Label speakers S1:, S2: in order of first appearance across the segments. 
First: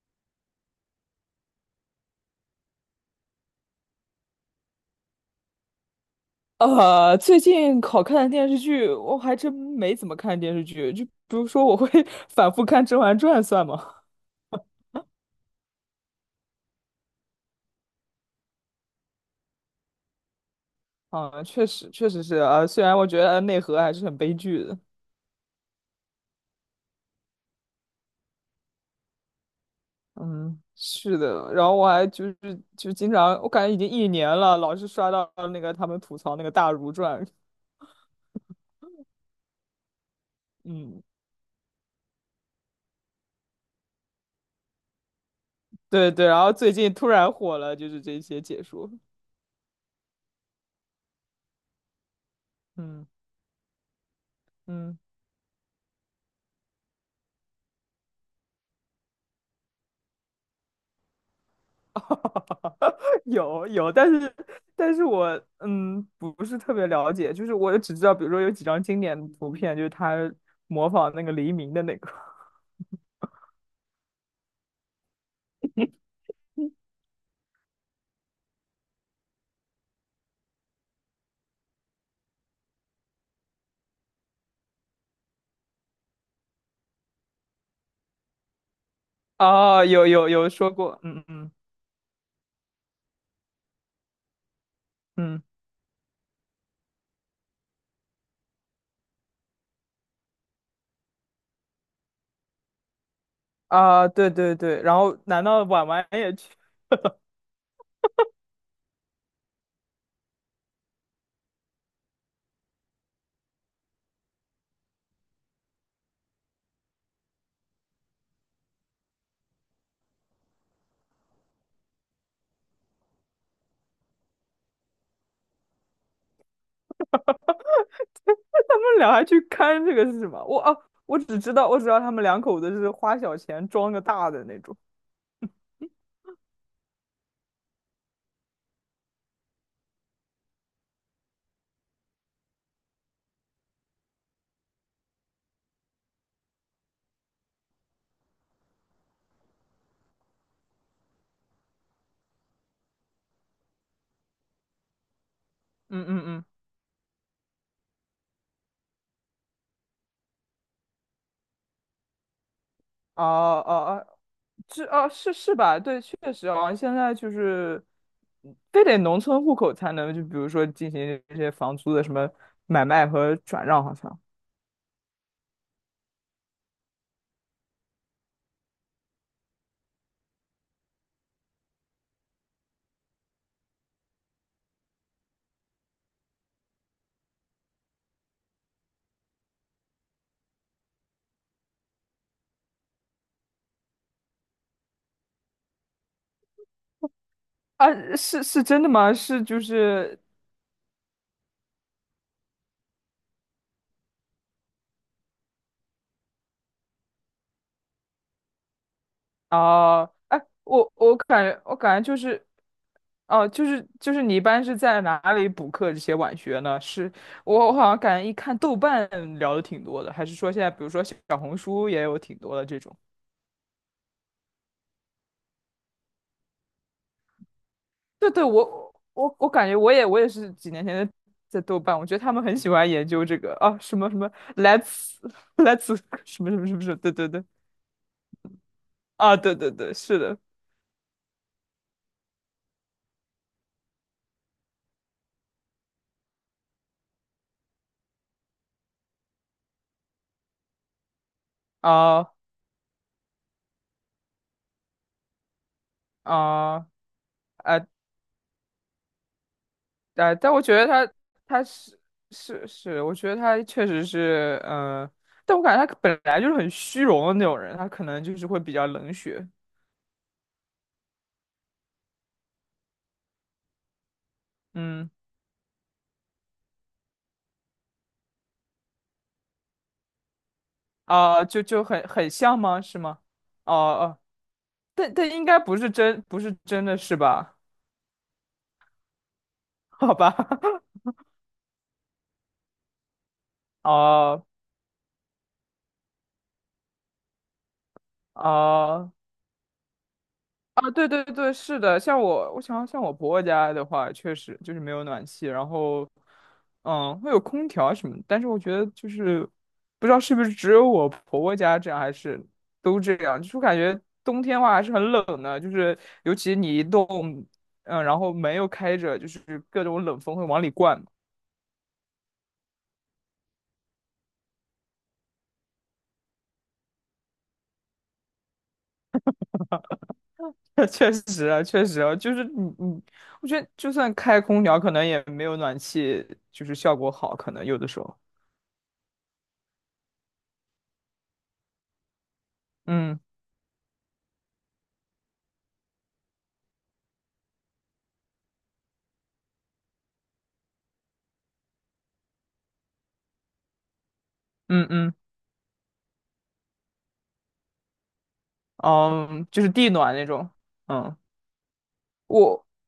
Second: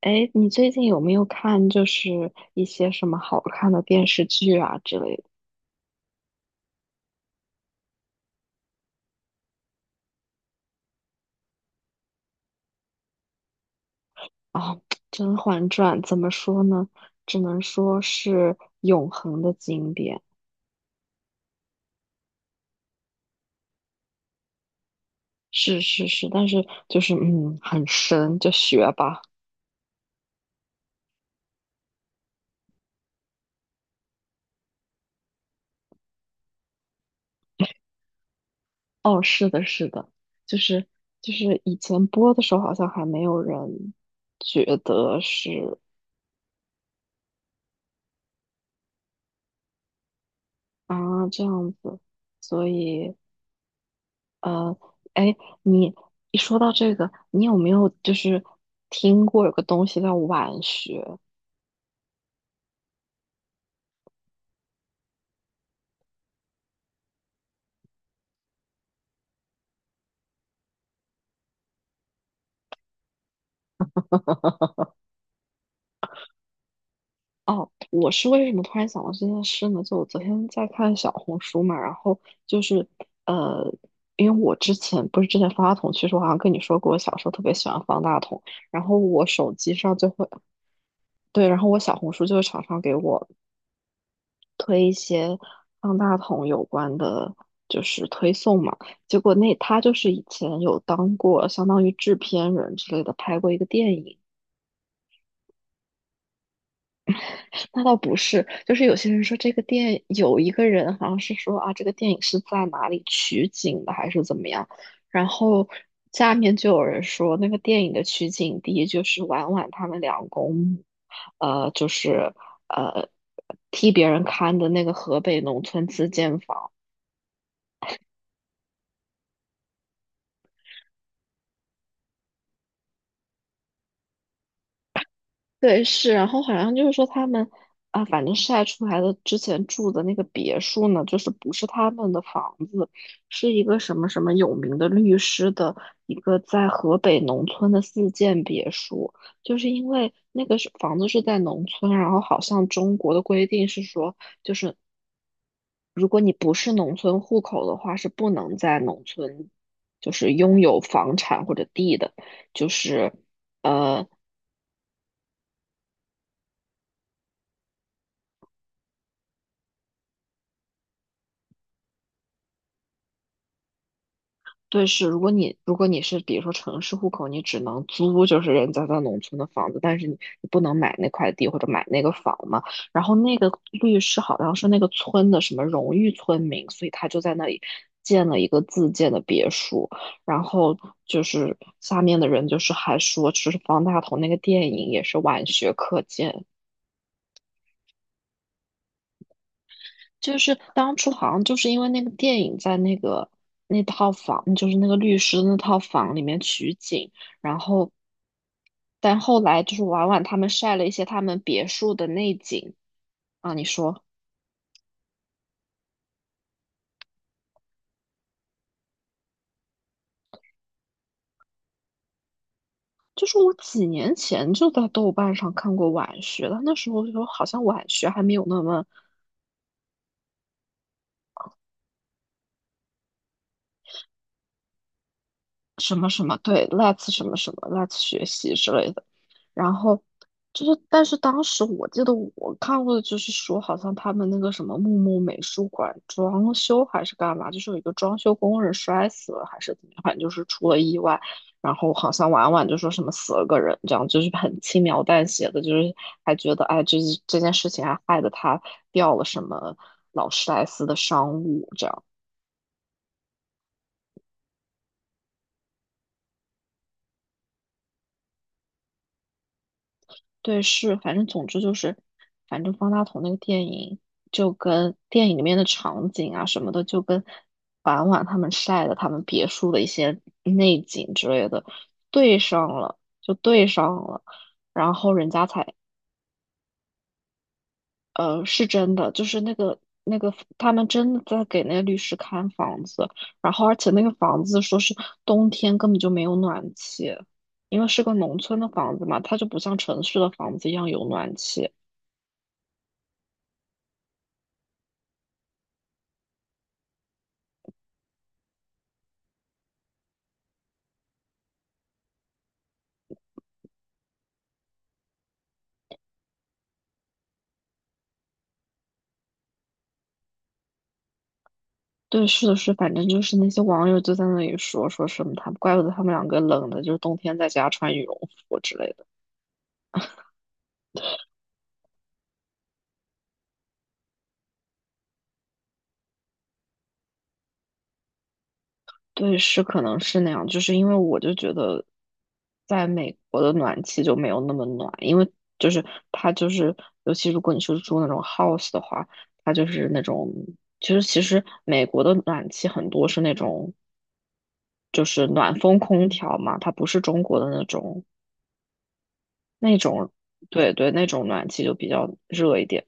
S1: 哎，你最近有没有看一些什么好看的电视剧啊之类的
S2: 最近好看的电视剧，我还真没怎么看电视剧。就比如说，我会 反复看《甄嬛传》算吗？
S1: 啊？《甄嬛传》怎么说呢？只能说是永恒的经典，
S2: 啊，确实，确实是啊。虽然我觉得内核还是很悲剧的。
S1: 是是是，但是很深，就学吧。
S2: 嗯，是的。然后我还就是就经常，我感觉已经一年了，老是刷到那个他们吐槽那个《大儒传》。
S1: 哦，是的，是的，就是
S2: 嗯，
S1: 以前播的时候好像还没有人觉得是
S2: 对对。然后最近突然火了，就是这些解说。
S1: 啊，这样子，所
S2: 嗯
S1: 以。呃，
S2: 嗯。
S1: 哎，你一说到这个，你有没有听过有个东西叫晚学？
S2: 有有，但是我不是特别了解，就是我只知道，比如说有几张经典的图片，就是他模仿那个黎明的那个。
S1: 哦，我是为什么突然想到这件事呢？就我昨天在看小红书嘛，然后就是呃，因为我之前不是之前方大同其实我好像跟你说过，我小时候特别喜欢方大同，然后我手机
S2: 哦，
S1: 上
S2: 有
S1: 就会
S2: 有有说过，嗯
S1: 对，
S2: 嗯
S1: 然后我小红书就会常常给我推一些
S2: 嗯
S1: 方大同有关的，就是推送嘛。结果那他就是以前有当过相当于制片人之类的，拍过一个电
S2: 啊，
S1: 影。
S2: 对对对。然后难道婉婉也去？
S1: 那倒不是，就是有些人说这个电有一个人好像是说啊，这个电影是在哪里取景的，还是怎么样？然后下面就有人说，那个电影的取景地就是婉婉他们两公母呃，就是呃替别人看的那个河北农村自建房。
S2: 他们俩还去看这个是什么？我啊，我只知道他们两口子是花小钱装个大的那种。
S1: 对，是，然后好像就是说他们啊，反正晒出来的之前住的那个别墅呢，就是不是他们的房子，是一个什么什么有名的律师的一个在河北农村的自建别墅，就是因为那个是房子是在农村，然后好像中国的规定是说，就是
S2: 嗯
S1: 如
S2: 嗯
S1: 果你
S2: 嗯，
S1: 不是农村户口的话，是不能在农村就是拥有房产或者地的，就是。
S2: 哦哦。
S1: 呃。
S2: 是啊，是是吧？对，确实啊，现在就是，非得农村户口才能，就比如说进行这些房租的什么买卖和转让，好像。
S1: 对，是，如果你如果你是比如说城市户口，你只能租就是人家在农村的房子，但是你你不能买那块地或者买那个房嘛。然后那个律师好像是那个村的什么荣誉村民，所以他就在那里建了一个自建的别墅。然后就是下面的人就是还说，就是方大同那个电影也是晚学课件，
S2: 啊，是是真的吗？是就是
S1: 就是当初好像就是因为那个电影在那个那套房，就是那个律师的那套房里面取景。然后但后来就是
S2: 啊。
S1: 婉婉他
S2: 哎，
S1: 们晒了一
S2: 我
S1: 些
S2: 我
S1: 他们
S2: 感觉
S1: 别
S2: 我
S1: 墅
S2: 感
S1: 的
S2: 觉就
S1: 内
S2: 是，
S1: 景
S2: 哦、
S1: 啊，你
S2: 就是
S1: 说，
S2: 就是你一般是在哪里补课这些晚学呢？是我好像感觉一看豆瓣聊的挺多的，还是说现在比如说小红书也有挺多的这种。
S1: 就是我几年前就在豆瓣上看过晚学了，那时候就好像晚学还
S2: 对
S1: 没
S2: 对，
S1: 有那么
S2: 我感觉我也是几年前在豆瓣，我觉得他们很喜欢研究这个啊什么什么 let's
S1: 什
S2: let's
S1: 么什么，
S2: 什么什
S1: 对
S2: 么什么什么，
S1: ，let's
S2: 对
S1: 什
S2: 对
S1: 么
S2: 对
S1: 什么，let's 学习之类的。
S2: 啊对对
S1: 然
S2: 对，
S1: 后
S2: 是的。
S1: 就是，但是当时我记得我看过的就是说，好像他们那个什么木木美术馆装修还是干嘛，就是有一个装修工人摔死了还是怎么样，反正就是出了意外。然后好像
S2: 啊
S1: 婉婉就说什么死了个人，这样就是很轻描淡写的，就是还觉得哎，
S2: 啊
S1: 这件事情
S2: 啊
S1: 还害得他掉了什么劳
S2: 啊！
S1: 斯
S2: 但我
S1: 莱
S2: 觉
S1: 斯
S2: 得
S1: 的
S2: 他
S1: 商
S2: 他
S1: 务这
S2: 是
S1: 样。
S2: 是是，我觉得他确实是但我感觉他本来就是很虚荣的那种人，他可能就是会比较冷血，
S1: 对，是，反正总之就是，反正方大同那个电影就跟
S2: 嗯。
S1: 电影里面的场景啊什么的，就跟婉婉他们晒的他们别墅的一些内景之类的
S2: 很
S1: 对
S2: 像
S1: 上
S2: 吗？
S1: 了，
S2: 是吗？
S1: 就对上
S2: 哦，
S1: 了，然后
S2: 但
S1: 人
S2: 但应
S1: 家
S2: 该
S1: 才
S2: 不是真的是吧？
S1: 是真的，就是那个
S2: 好
S1: 那个
S2: 吧。
S1: 他们 真的在给那个律师看房子，然后而且那个房
S2: 哦
S1: 子说是冬天根本就没有暖气，因为是个农村的房子
S2: 哦。
S1: 嘛，它就不像城市的房子一样
S2: 啊，
S1: 有
S2: 对对
S1: 暖
S2: 对，
S1: 气。
S2: 是的，像我，我想像我婆婆家的话，确实就是没有暖气，然后，嗯，会有空调什么的。但是我觉得就是不知道是不是只有我婆婆家这样，还是都这样，就是我感觉冬天的话还是很冷的，就是尤其你一动，嗯，然后门又开着，就是各种冷风会往里灌。
S1: 对，是的是，反正就是那些网友就在那里说说什么他，怪不得他们两个冷的，就是冬天在家穿羽绒服之类的。
S2: 确实啊，确实啊，就是你，我觉得就算开空调，可能也没有暖气就是效果好，可能有的时候。
S1: 对，是可能是那样，就是因为我就觉得，在美
S2: 嗯
S1: 国的暖气就没有那么暖，因为就是它就是，尤其如果你是住那种 house 的话，它就是那种，其实美国的暖气很多是那种，
S2: 嗯
S1: 就
S2: 嗯，
S1: 是暖风空调嘛，它不是中国的那种
S2: 嗯，就是
S1: 那
S2: 地
S1: 种，
S2: 暖那种，
S1: 对对，那
S2: 嗯。
S1: 种暖气就比较热一
S2: 我
S1: 点。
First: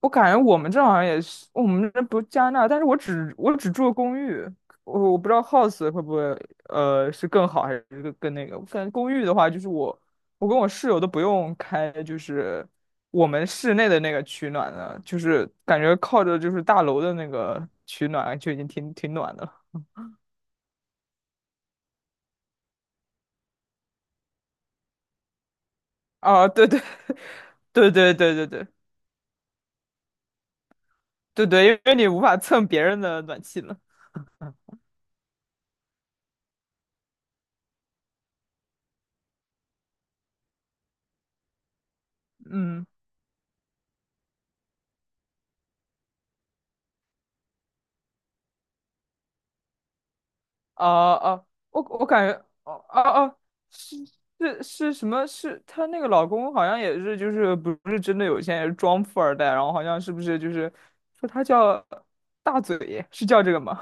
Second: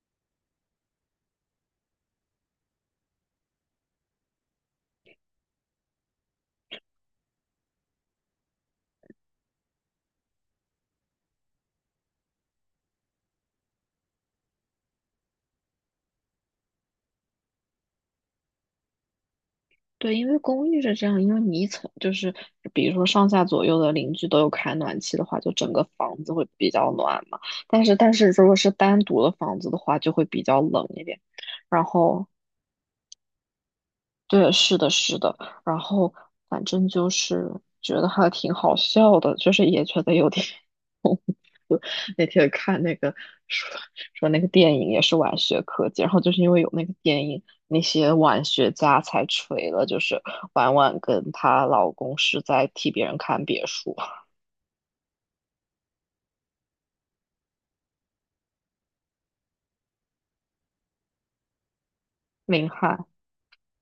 S2: 我感觉我们这好像也是，我们这不加拿大，但是我只住公寓，我不知道 house 会不会是更好还是更那个，我感觉公寓的话，就是我我跟我室友都不用开，就是我们室内的那个取暖的，就是感觉靠着就是大楼的那个取暖就已经挺暖的了。
S1: 对，因为公寓是这样，因为你一层就是比如说上下左右的邻居都有开暖气的话，就整个房子会
S2: 啊，对
S1: 比
S2: 对。
S1: 较暖嘛。但
S2: 对
S1: 是但
S2: 对
S1: 是
S2: 对
S1: 如
S2: 对
S1: 果
S2: 对。
S1: 是单独的房子的话，就会比较冷一点。
S2: 对对，因
S1: 然
S2: 为你无
S1: 后
S2: 法蹭别人的暖气了，
S1: 对，是的，是的。然后反正就是觉得还挺好笑的，就是也觉得有点 那天看
S2: 嗯。
S1: 那个说说那个电影也是晚学科技，然后就是因为有那个电影，那些晚学家才锤了，就是婉婉
S2: 啊
S1: 跟
S2: 啊，
S1: 她
S2: 我
S1: 老
S2: 我
S1: 公
S2: 感
S1: 是
S2: 觉，
S1: 在替别人
S2: 哦，
S1: 看别墅。
S2: 是。 是什么？是她那个老公好像也是，就是不是真的有钱，也是装富二代，然后好像是不是就是说她叫大
S1: 林
S2: 嘴，
S1: 翰
S2: 是叫这个吗？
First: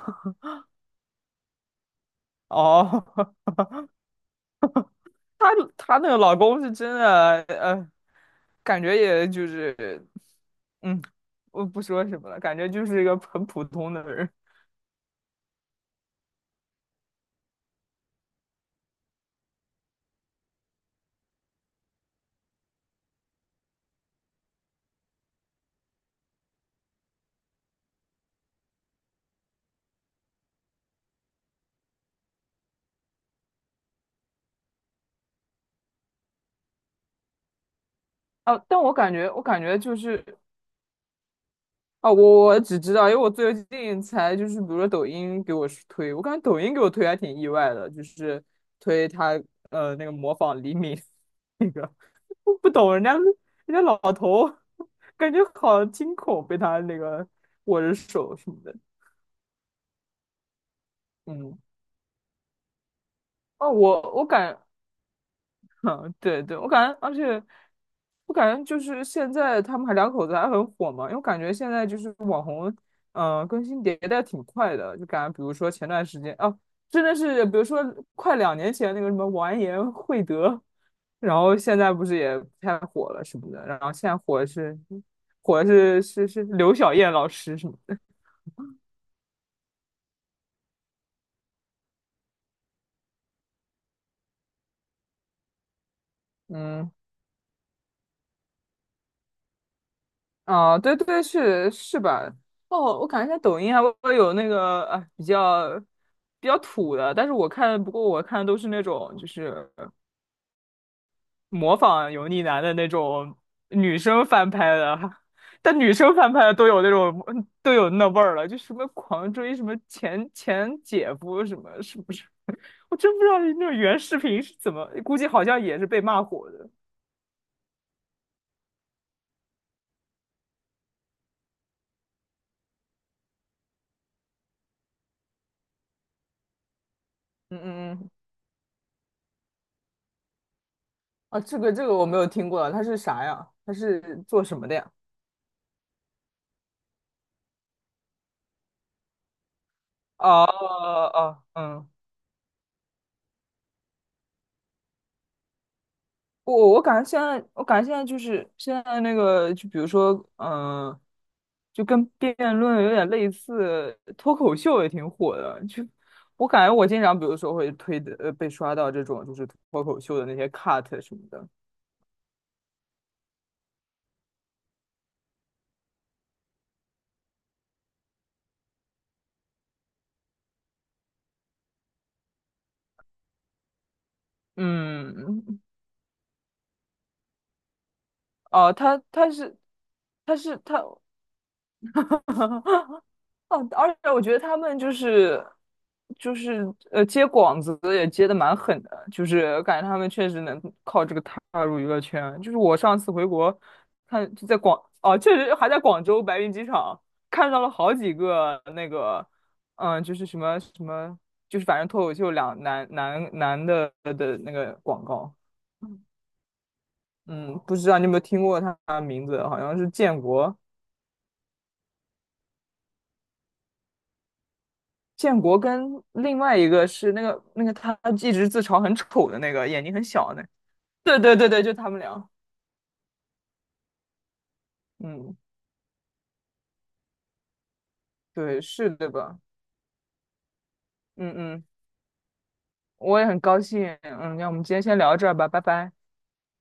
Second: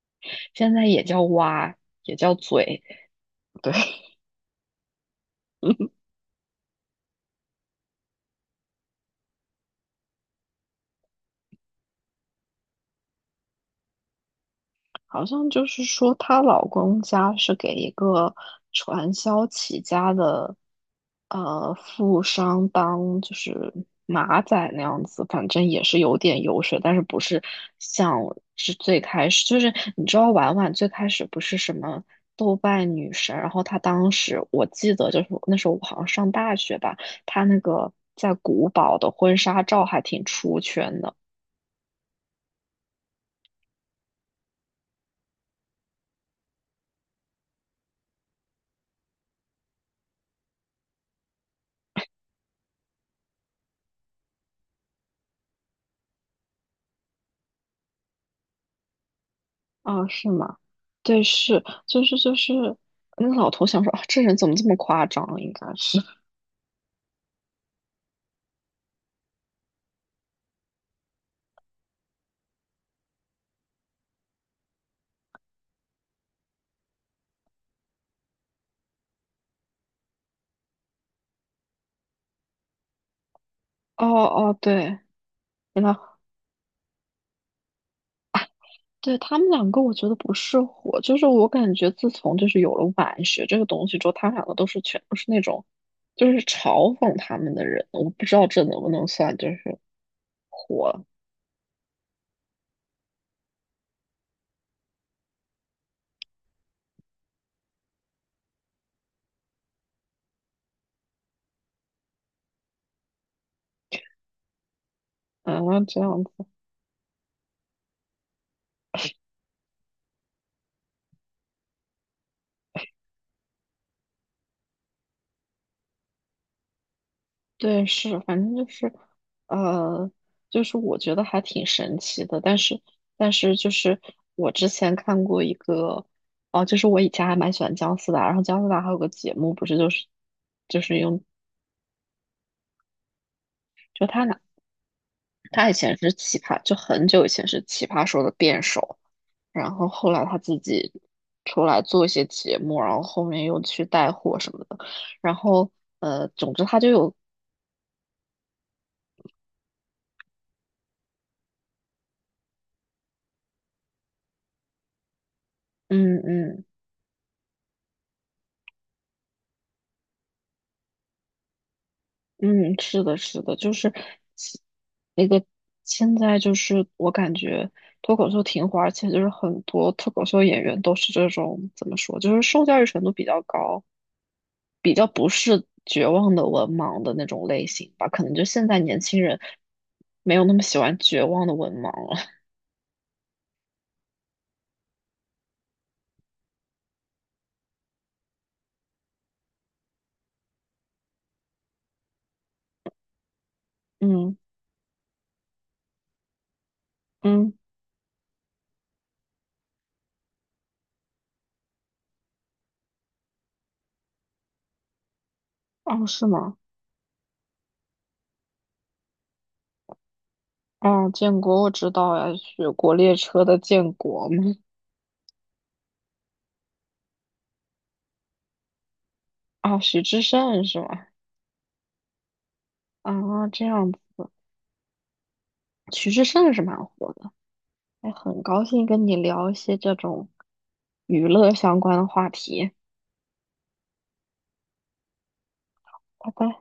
S1: 现在也叫歪，也叫 嘴，
S2: 哦，
S1: 对。
S2: 她。她 那个老公是真的，感觉也就是，嗯，我不说什么了，感觉就是一个很普通的人。
S1: 好像就是说她老公家是给一个传销起家的富商当就是马仔那样子，反正也是有点油水，但是不是像是最开始，就是你知道婉婉最开始不是什么。豆瓣女神，然后她当时我记得就是那时候我好像上大学吧，她那个在
S2: 啊，
S1: 古
S2: 但我
S1: 堡的
S2: 感觉，
S1: 婚
S2: 我感
S1: 纱
S2: 觉
S1: 照
S2: 就
S1: 还
S2: 是。
S1: 挺出圈的。
S2: 啊，我只知道，因为我最近才就是，比如说抖音给我是推，我感觉抖音给我推还挺意外的，就是推他那个模仿黎明 那个，我不懂人家老头，感觉好惊恐，被他那个握着手什么的。
S1: 哦，是吗？对，
S2: 嗯。
S1: 是，那个老头
S2: 哦，
S1: 想说啊，
S2: 我
S1: 这
S2: 我
S1: 人怎么
S2: 感
S1: 这么夸张啊？应该 是，
S2: 嗯，对对，我感觉，而且我感觉就是现在他们两口子还很火嘛，因为我感觉现在就是网红，更新迭代挺快的，就感觉比如说前段时间啊，真的是比如说快两年前那个什么完颜慧德，然后现在不是也不太火了什么的，然后
S1: 哦
S2: 现在火的
S1: 哦，
S2: 是
S1: 对，
S2: 火的
S1: 那
S2: 是是刘晓燕老师什么的。
S1: 对他们两个，我觉得不是火，就是我感觉自从就是有了晚学这个东西之后，他们两个都是全都是那种，就是
S2: 嗯。
S1: 嘲讽他们的人，我不知道这能不能算就是
S2: 啊，对
S1: 火，
S2: 对对，是是吧？哦，我感觉在抖音还会有那个啊，哎比较土的，但是我看，不过我看都是那种就是模仿油腻男的那种女生翻拍的，
S1: 啊，
S2: 但女
S1: 这
S2: 生
S1: 样
S2: 翻拍
S1: 子。
S2: 的都有那味儿了，就什么狂追什么前姐夫什么，是不是？我真不知道那种原视频是怎么，估计好像也是被骂火的。
S1: 对，是，反正就是，呃，就是我觉得还挺神奇的，但是，但是就是我之前看过一个，哦、就是我以前还蛮喜
S2: 嗯
S1: 欢姜
S2: 嗯嗯。
S1: 思达，然后姜思达还有个节目，不是就是就是用，
S2: 啊，这个我没有听过，他是啥呀？他
S1: 就
S2: 是
S1: 他拿
S2: 做什么的呀？
S1: 他以前是奇葩，就很久以前是奇葩说的辩手，然后后来他
S2: 哦哦，
S1: 自己
S2: 哦哦
S1: 出来
S2: 嗯，
S1: 做一些节目，然后后面又去带货什么的，然后总之
S2: 我
S1: 他
S2: 我
S1: 就
S2: 感觉
S1: 有，
S2: 现在，我感觉现在就是现在那个，就比如说，就跟辩论有点类似，脱口秀也挺火的。就
S1: 嗯
S2: 我
S1: 嗯。
S2: 感觉我经常，比如说会推的，被刷到这种就是脱口秀的那些 cut 什么的。
S1: 嗯，是的，是的，就是其那个现在就是我感觉脱口秀挺火，而且就是很多脱口秀演员都是这种怎么说，就是受教育程度比较高，比较不
S2: 嗯，嗯。
S1: 是绝望的文盲的那种类型吧。可能就现
S2: 哦、
S1: 在年
S2: 他
S1: 轻
S2: 他
S1: 人
S2: 是
S1: 没
S2: 他
S1: 有那
S2: 是
S1: 么喜
S2: 他。
S1: 欢绝望的文盲了。
S2: 哦，而且我觉得他们就是接广子也接的蛮狠的，就是感觉他们确实能靠这个踏入娱乐圈。就是我上次回国 看
S1: 嗯
S2: 就在广，哦，确实还在广州白云机场看
S1: 嗯，
S2: 到了好几个那个嗯，就是什么什么，就是反正脱口秀两男的的那个广告，
S1: 哦，是吗？
S2: 嗯，不知道你有没有听过他的名字，好像是建国。
S1: 哦，建国我知道呀，雪国列车的建国嘛。
S2: 建国跟另外一个是那个他一直自嘲很丑的那个，
S1: 啊，
S2: 眼睛
S1: 徐
S2: 很
S1: 志
S2: 小的那个，
S1: 胜是吗？
S2: 对对对对，就他们俩，
S1: 啊，这样子，
S2: 嗯，
S1: 徐志胜是蛮火的。哎，很
S2: 对，
S1: 高兴
S2: 是
S1: 跟
S2: 的
S1: 你
S2: 吧？
S1: 聊一些这种娱
S2: 嗯
S1: 乐
S2: 嗯，
S1: 相关的话题，
S2: 我也很高兴，嗯，那我们今天先聊到这儿吧，拜拜。
S1: 拜拜。